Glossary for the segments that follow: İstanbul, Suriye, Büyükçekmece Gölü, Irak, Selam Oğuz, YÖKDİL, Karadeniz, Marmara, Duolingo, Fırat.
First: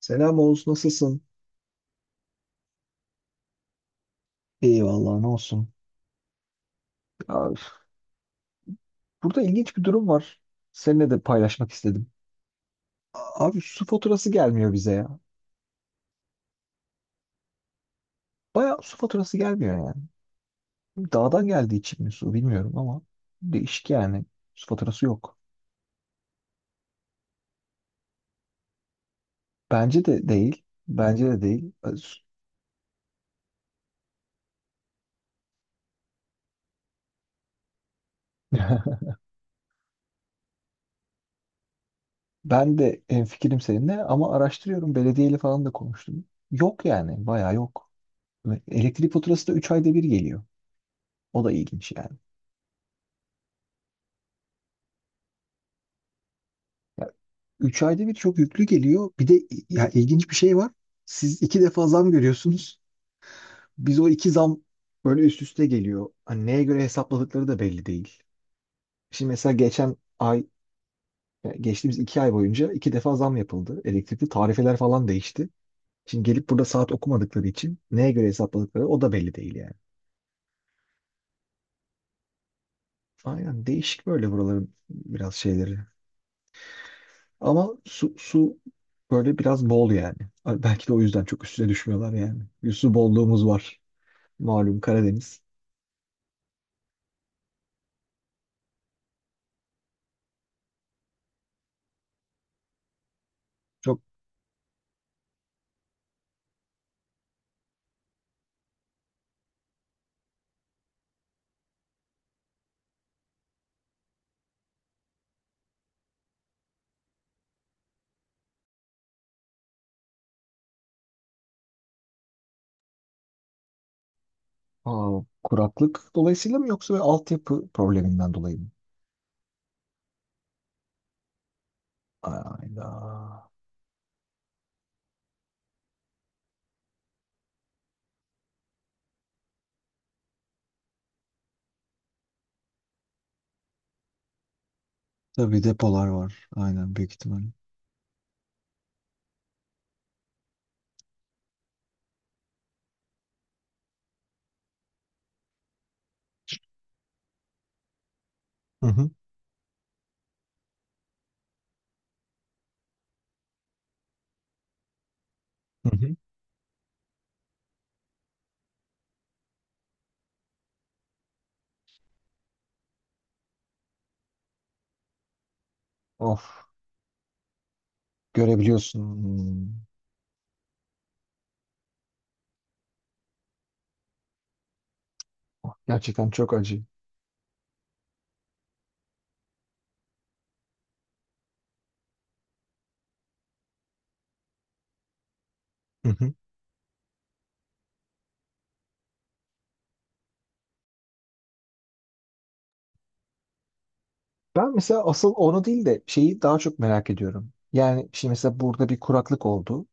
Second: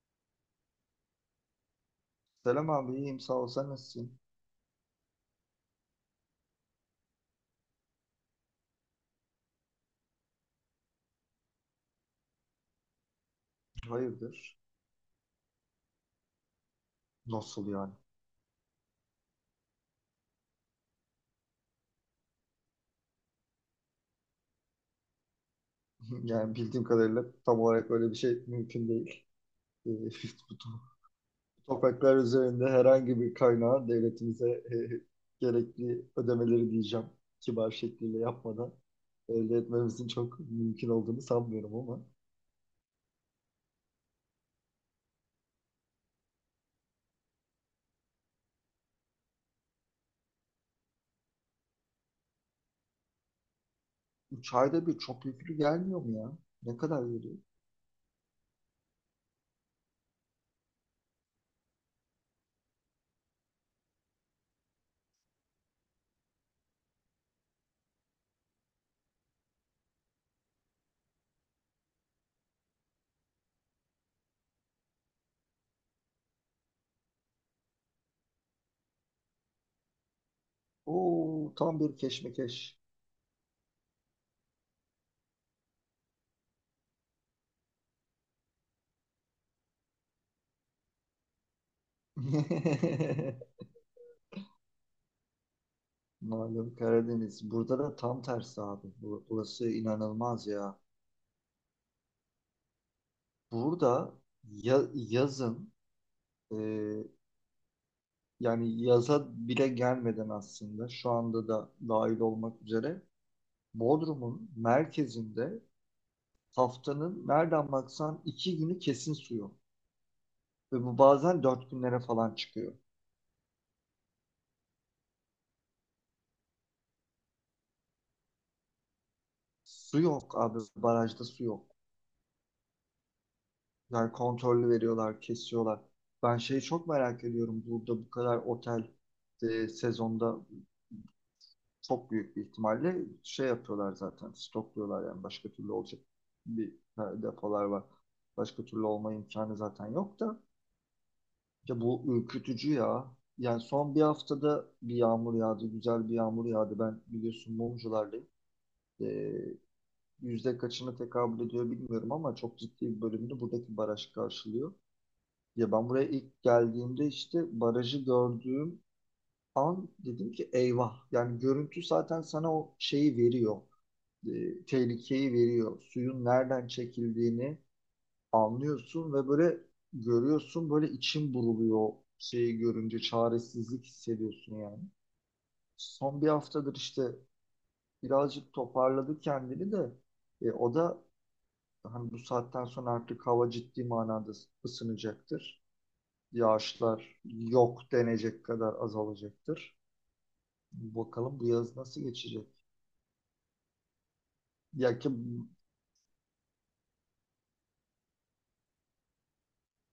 Selam Oğuz, nasılsın? Selam abi iyiyim sağ ol sen nasılsın? Eyvallah ne olsun. Abi, burada ilginç bir durum var. Seninle de paylaşmak istedim. Abi su faturası Hayırdır? gelmiyor bize ya. Nasıl yani? Bayağı su faturası gelmiyor yani. Dağdan geldiği için mi su bilmiyorum ama değişik yani. Su faturası yok. Yani bildiğim kadarıyla tam olarak öyle bir şey mümkün değil. Ee, Bence de bu değil. to- Bence de değil. Topraklar Öz- üzerinde herhangi bir kaynağı devletimize gerekli ödemeleri diyeceğim kibar şekliyle yapmadan elde etmemizin çok mümkün olduğunu sanmıyorum ama Ben de hemfikirim seninle ama araştırıyorum. Belediyeyle falan da konuştum. Yok yani. Bayağı yok. Ve elektrik faturası da 3 ayda bir geliyor. O da ilginç yani. 3 ayda bir çok yüklü gelmiyor mu ya? Ne kadar geliyor? 3 ayda bir çok yüklü geliyor. Bir de ya ilginç bir şey var. Siz iki defa zam görüyorsunuz. Biz o iki zam böyle üst üste geliyor. Hani neye göre hesapladıkları da belli değil. Şimdi mesela geçen ay, yani geçtiğimiz iki ay boyunca iki defa zam yapıldı. Elektrikli tarifeler falan değişti. Şimdi gelip burada saat okumadıkları için neye göre hesapladıkları o da belli değil yani. Oo tam bir keşmekeş. Aynen değişik böyle buraların biraz şeyleri. Ama su böyle biraz bol yani. Belki de o yüzden çok üstüne düşmüyorlar yani. Bir su bolluğumuz var. Malum Karadeniz. Malum Karadeniz. Burada da tam tersi abi. Burası inanılmaz ya. Çok Burada yazın e, yani yaza bile gelmeden aslında şu anda da dahil olmak üzere Bodrum'un merkezinde haftanın nereden baksan iki günü kesin su yok. Ve bu bazen dört günlere falan çıkıyor. Kuraklık dolayısıyla mı yoksa böyle altyapı probleminden dolayı mı? Su yok abi. Barajda su yok. Ayda. Yani kontrollü veriyorlar, kesiyorlar. Ben şeyi çok merak ediyorum. Burada bu kadar otel sezonda çok büyük bir ihtimalle şey yapıyorlar zaten. Stokluyorlar yani başka Tabii türlü olacak depolar var. bir Aynen büyük ihtimalle. depolar var. Başka türlü olma imkanı zaten yok da. Ya bu ürkütücü ya. Yani son bir haftada bir yağmur yağdı. Güzel bir yağmur yağdı. Ben biliyorsun mumculardayım. Hı hı. Ee, yüzde kaçını tekabül ediyor bilmiyorum ama çok ciddi bir bölümünü buradaki baraj karşılıyor. Ya ben Hı buraya hı. ilk geldiğimde işte barajı gördüğüm an dedim ki eyvah. Yani görüntü zaten sana o şeyi veriyor, tehlikeyi veriyor. Suyun Of nereden çekildiğini görebiliyorsun. anlıyorsun ve böyle Hmm. görüyorsun, böyle içim buruluyor o şeyi görünce, çaresizlik hissediyorsun yani. Of, Son bir gerçekten çok haftadır acı. işte birazcık toparladı kendini de o da hani bu saatten sonra artık hava ciddi manada ısınacaktır. Hı hı. Yağışlar yok denecek kadar azalacaktır. Bakalım bu yaz nasıl geçecek? Ben Ya mesela ki asıl onu değil de şeyi daha çok merak ediyorum. Yani şimdi mesela burada bir kuraklık oldu.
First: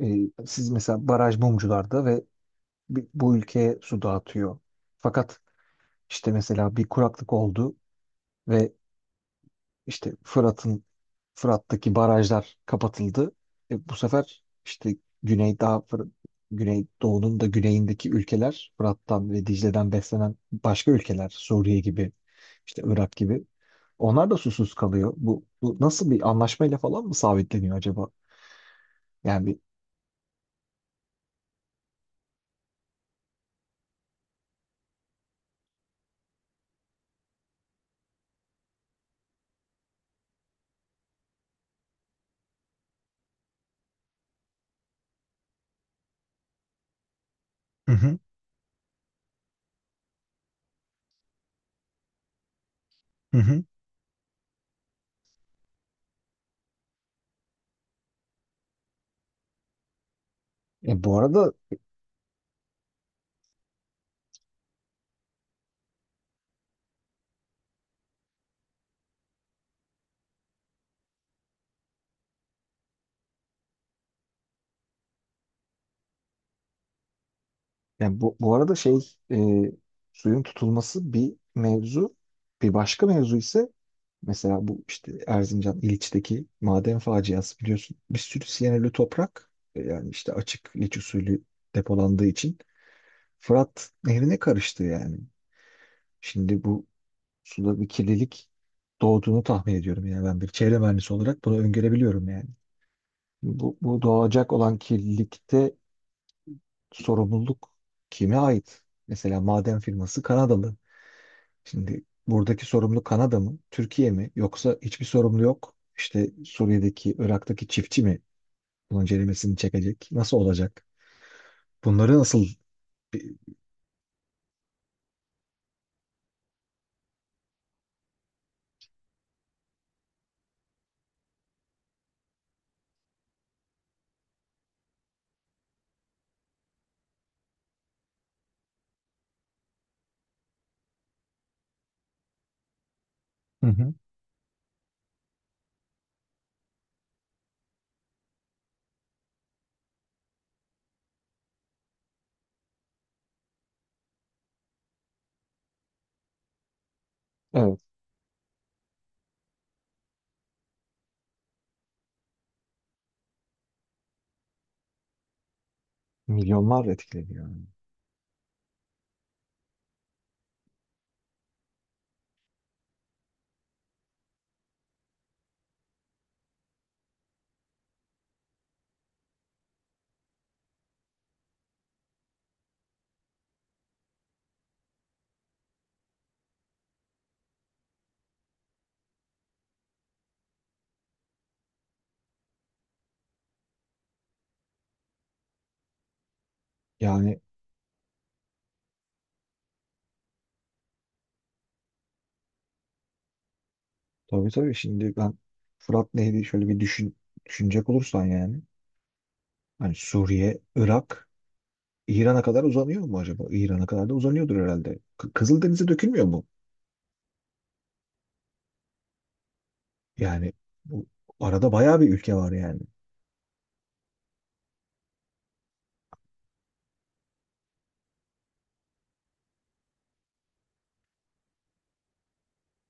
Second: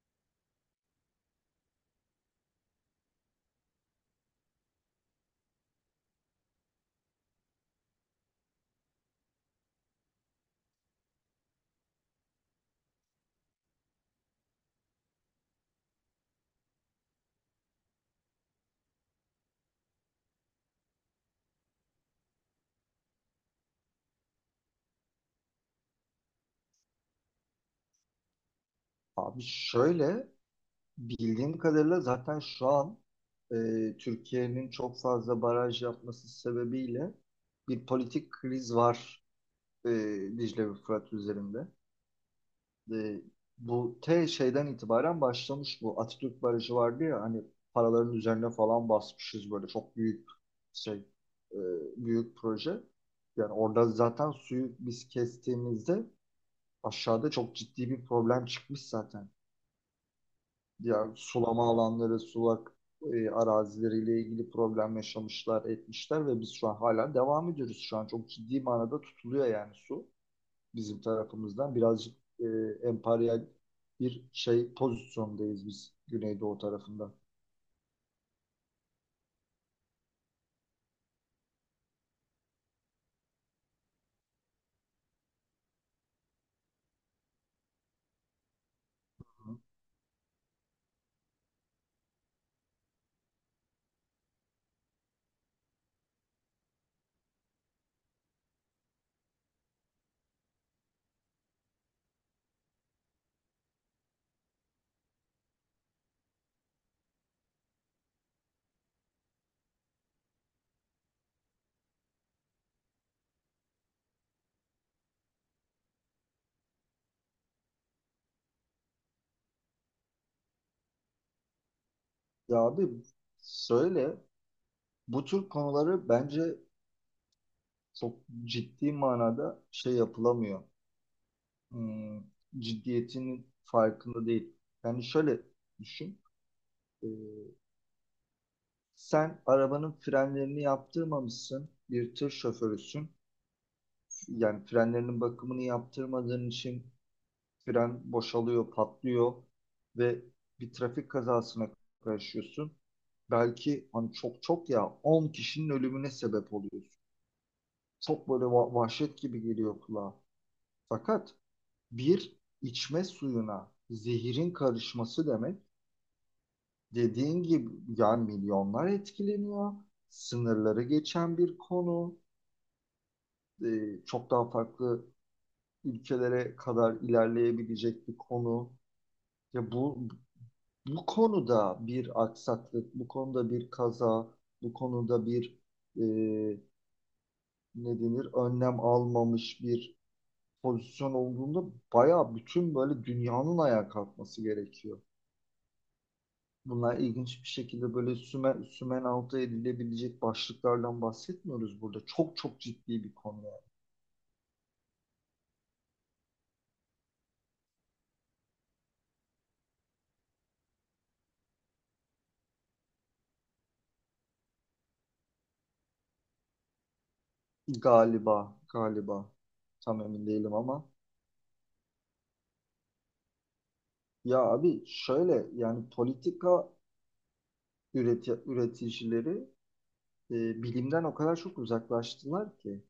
Siz mesela baraj mumcularda ve bi- bu ülkeye su dağıtıyor. Fakat işte mesela bir kuraklık oldu ve İşte Fırat'ın Fırat'taki barajlar kapatıldı. Bu sefer işte güney daha Fır- Güneydoğu'nun da güneyindeki ülkeler Fırat'tan ve Dicle'den beslenen başka ülkeler Suriye gibi işte Irak gibi onlar da susuz kalıyor. Bu nasıl bir anlaşmayla falan mı sabitleniyor acaba? abi Yani bir. şöyle bildiğim kadarıyla zaten şu an e, Türkiye'nin çok fazla baraj yapması sebebiyle bir politik kriz var, e, Dicle ve Fırat üzerinde. E, Bu şeyden itibaren başlamış bu. Atatürk Barajı vardı ya hani, Hı paraların hı. üzerine falan basmışız, böyle çok büyük şey, e, büyük proje. Hı Yani hı. orada zaten suyu biz kestiğimizde aşağıda çok ciddi bir problem çıkmış zaten. E, Diğer bu arada sulama alanları, sulak arazileriyle ilgili problem yaşamışlar, etmişler ve biz şu an hala devam ediyoruz. Şu an çok ciddi manada tutuluyor yani su bizim tarafımızdan. Birazcık emperyal bir şey pozisyondayız biz Güneydoğu tarafında. yani bu arada şey suyun tutulması bir mevzu. Bir başka mevzu ise mesela bu işte Erzincan İliç'teki maden faciası biliyorsun. Bir sürü siyanürlü toprak yani işte açık liç usulü depolandığı için Fırat Nehri'ne karıştı yani. Şimdi bu suda bir kirlilik doğduğunu tahmin ediyorum yani ben bir çevre mühendisi olarak bunu öngörebiliyorum yani. Bu doğacak olan kirlilikte sorumluluk kime ait? Mesela maden firması Kanadalı. Şimdi buradaki sorumlu Kanada mı, Türkiye mi yoksa hiçbir sorumlu yok? İşte Suriye'deki, Irak'taki çiftçi mi bunun ceremesini çekecek? Nasıl olacak? Bunları nasıl. Ya abi söyle, bu tür konuları bence çok ciddi manada şey yapılamıyor. Hmm, ciddiyetinin farkında değil. Yani şöyle düşün. e, Sen arabanın frenlerini yaptırmamışsın. Bir tır şoförüsün. Hı hı. Yani frenlerinin bakımını yaptırmadığın için fren boşalıyor, patlıyor ve bir trafik kazasına karışıyorsun. Belki hani çok çok ya 10 kişinin ölümüne sebep oluyorsun. Evet, Çok böyle vahşet gibi geliyor kulağa. Fakat bir içme suyuna zehirin karışması demek, milyonlar dediğin etkileniyor. gibi yani milyonlar etkileniyor. Sınırları geçen bir konu, çok daha farklı ülkelere kadar ilerleyebilecek bir konu. Ya bu, bu konuda bir aksaklık, bu konuda bir kaza, bu konuda bir e, ne denir önlem almamış bir pozisyon olduğunda, bayağı bütün böyle dünyanın ayağa kalkması gerekiyor. Bunlar Yani ilginç bir şekilde böyle sümen, sümen altı edilebilecek başlıklardan bahsetmiyoruz burada. Çok çok ciddi bir konu yani. tabii tabii şimdi ben Fırat Nehri şöyle bir düşün, düşünecek olursan yani hani Suriye, Irak, İran'a kadar uzanıyor mu acaba? İran'a kadar da uzanıyordur herhalde. K- Kızıldeniz'e dökülmüyor mu? Galiba, galiba. Tam emin Yani değilim ama. bu arada bayağı bir ülke var yani. Ya abi şöyle, yani politika üreticileri bilimden o kadar çok uzaklaştılar ki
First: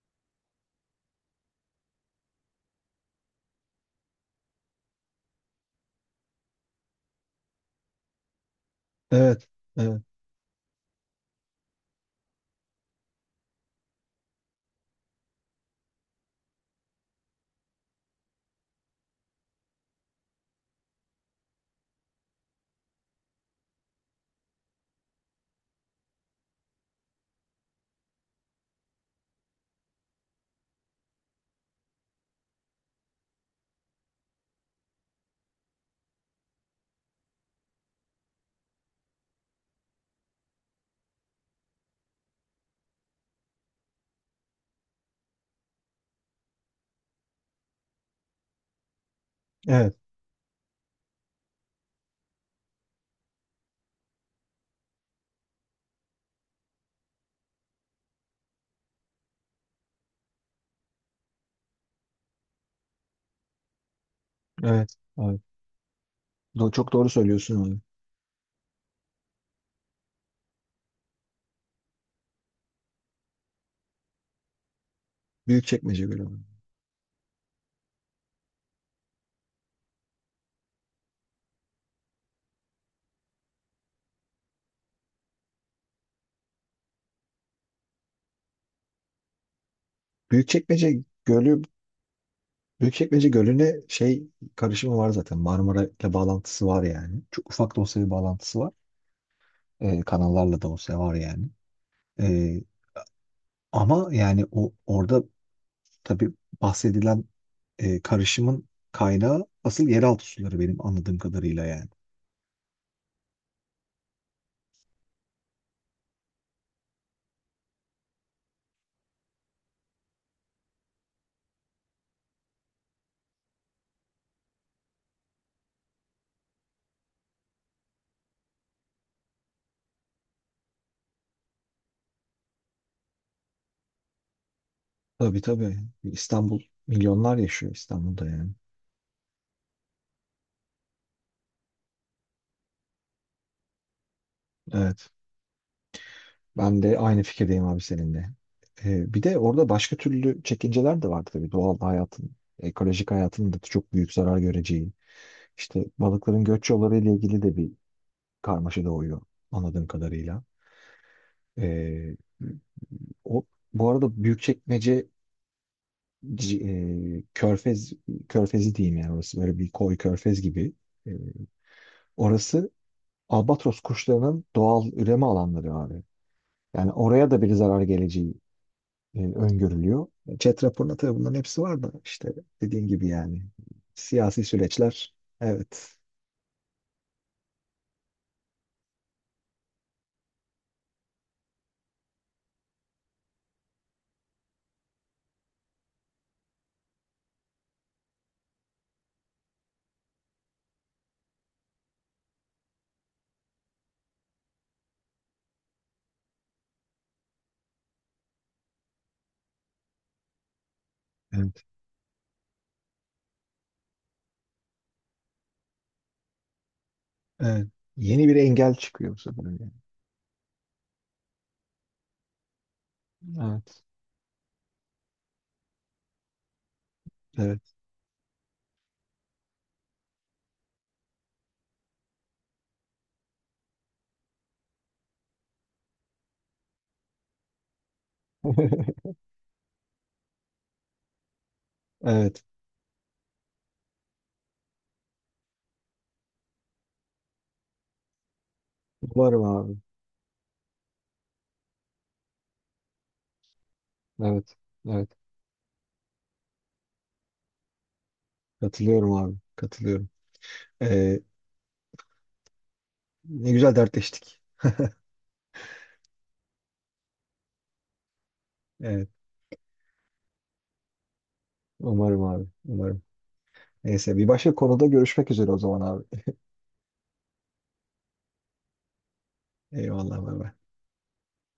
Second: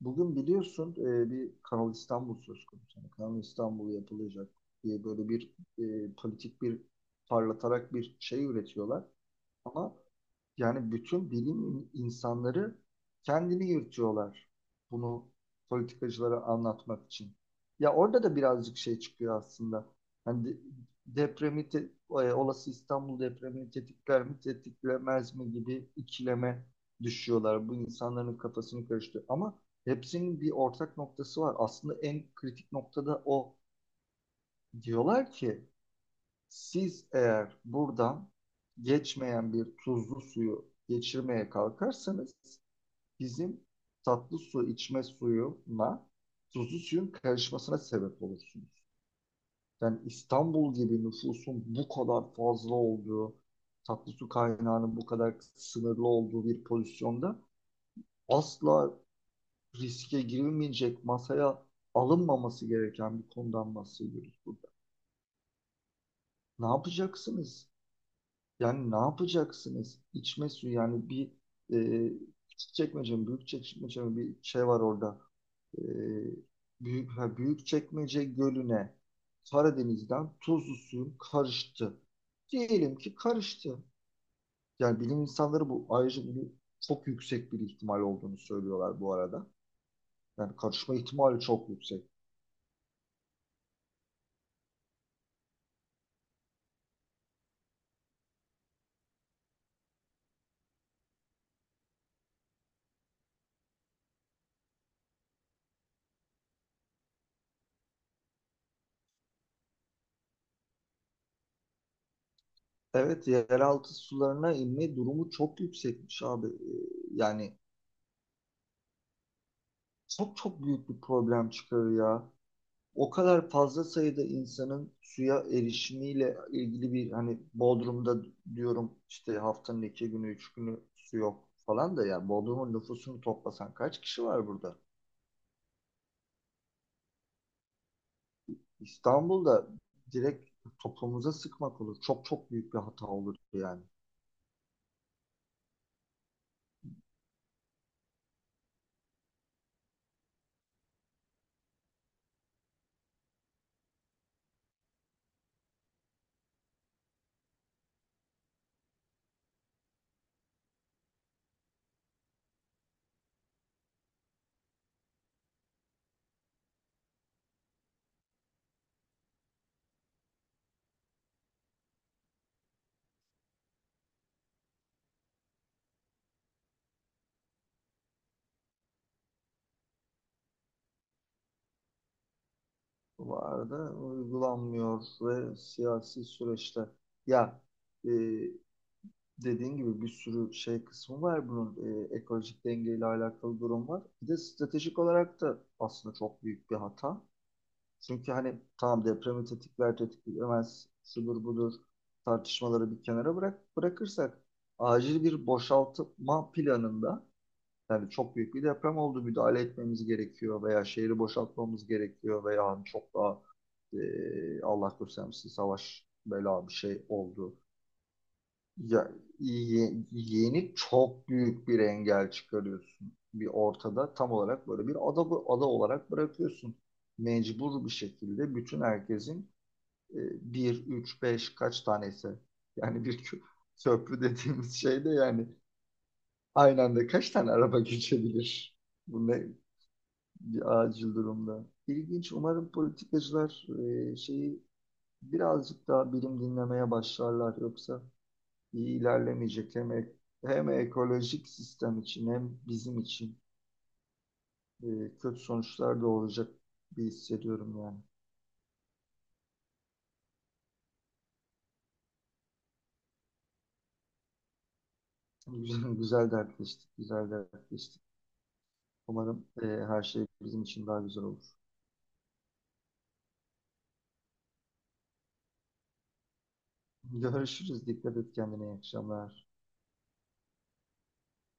bugün biliyorsun, bir Kanal İstanbul söz konusu. Yani Kanal İstanbul yapılacak diye böyle bir politik bir parlatarak bir şey üretiyorlar Evet, ama evet, yani bütün bilim insanları kendini yırtıyorlar bunu politikacılara anlatmak için. Ya orada da birazcık şey çıkıyor aslında. Hani olası İstanbul depremini tetikler mi, tetiklemez mi gibi ikileme düşüyorlar. Bu insanların kafasını karıştırıyor. Ama hepsinin bir ortak noktası var. Aslında en kritik noktada o. Diyorlar ki siz eğer buradan geçmeyen bir tuzlu suyu geçirmeye kalkarsanız, bizim tatlı su içme suyuna tuzlu suyun karışmasına sebep olursunuz. evet, Yani İstanbul gibi nüfusun bu kadar fazla olduğu, tatlı su kaynağının bu kadar sınırlı olduğu bir pozisyonda asla riske girilmeyecek, masaya alınmaması gereken bir konudan bahsediyoruz burada. evet. Abi. Ne Do- çok doğru söylüyorsun yapacaksınız? abi. Yani ne yapacaksınız? İçme suyu yani bir e, küçük çekmece mi, büyük çekmece mi, bir şey var orada. E, Büyükçekmece Gölü var. Büyük ha, büyük çekmece gölüne Karadeniz'den tuzlu suyun karıştı. Diyelim ki karıştı. Yani bilim insanları bu, ayrıca bunu çok yüksek bir ihtimal olduğunu söylüyorlar bu arada. Yani Büyükçekmece karışma ihtimali Gölü, çok yüksek. Büyükçekmece Gölü'ne şey karışımı var zaten. Marmara ile bağlantısı var yani. Çok ufak da olsa bir bağlantısı var. Kanallarla da olsa var yani. Ee, Ama yani o orada tabii bahsedilen karışımın kaynağı asıl yeraltı suları benim anladığım kadarıyla yani. Evet, yeraltı sularına inme durumu çok yüksekmiş abi. Yani çok çok büyük bir problem çıkarıyor ya. O kadar fazla sayıda insanın suya erişimiyle ilgili bir, hani Bodrum'da diyorum işte haftanın iki günü, üç günü su yok falan da, yani Bodrum'un nüfusunu toplasan kaç kişi var burada? Tabii tabii. İstanbul milyonlar yaşıyor İstanbul'da yani. İstanbul'da direkt toplumuza sıkmak olur. Çok çok büyük bir hata olur yani. Evet. Ben de aynı fikirdeyim abi seninle. Bir de orada başka türlü çekinceler de var tabii. Doğal hayatın, ekolojik hayatın da çok büyük zarar göreceği. İşte balıkların göç yolları ile ilgili de bir karmaşa doğuyor anladığım kadarıyla. Ee, o, bu arada Büyükçekmece c- Körfez Körfezi diyeyim yani orası böyle bir koy körfez gibi. Ee, orası albatros kuşlarının doğal üreme alanları abi. Yani oraya da bir zarar geleceği öngörülüyor. Chat raporunda tabii bunların hepsi var da işte dediğim gibi Bu yani arada siyasi uygulanmıyor süreçler. ve Evet. siyasi süreçte ya, e, dediğin gibi bir sürü şey kısmı var bunun, ekolojik dengeyle alakalı durum var. Bir de stratejik olarak da aslında çok büyük bir hata. Çünkü hani tamam, depremi tetikler tetiklemez şudur budur tartışmaları bir kenara bırakırsak, acil bir boşaltma planında, yani çok büyük bir deprem oldu, müdahale etmemiz gerekiyor veya şehri Evet. boşaltmamız gerekiyor veya hani çok daha Allah göstermesin savaş bela bir şey oldu, Evet. Yeni bir engel ya, çıkıyor bu sefer yani. Yeni çok büyük bir engel çıkarıyorsun, bir Evet. ortada tam olarak böyle bir ada, ada olarak bırakıyorsun. Evet. Mecbur bir şekilde bütün herkesin bir, üç, beş kaç tanesi yani bir köprü dediğimiz şey de yani aynı anda kaç tane araba geçebilir? Bu ne, bir acil durumda. İlginç. Evet. Umarım politikacılar şeyi birazcık daha bilim dinlemeye başlarlar, yoksa iyi Umarım ilerlemeyecek abi. hem, hem ekolojik sistem için hem bizim için Evet. Evet. kötü sonuçlar da olacak bir hissediyorum yani. Katılıyorum abi. Katılıyorum. Ee, ne güzel dertleştik. Güzel, güzel dertleştik, güzel dertleştik. Evet. Umarım her şey bizim için daha güzel olur. Umarım abi. Umarım. Neyse bir başka konuda görüşmek üzere o zaman abi. Görüşürüz. Dikkat et kendine. İyi akşamlar. Eyvallah. Bay bay.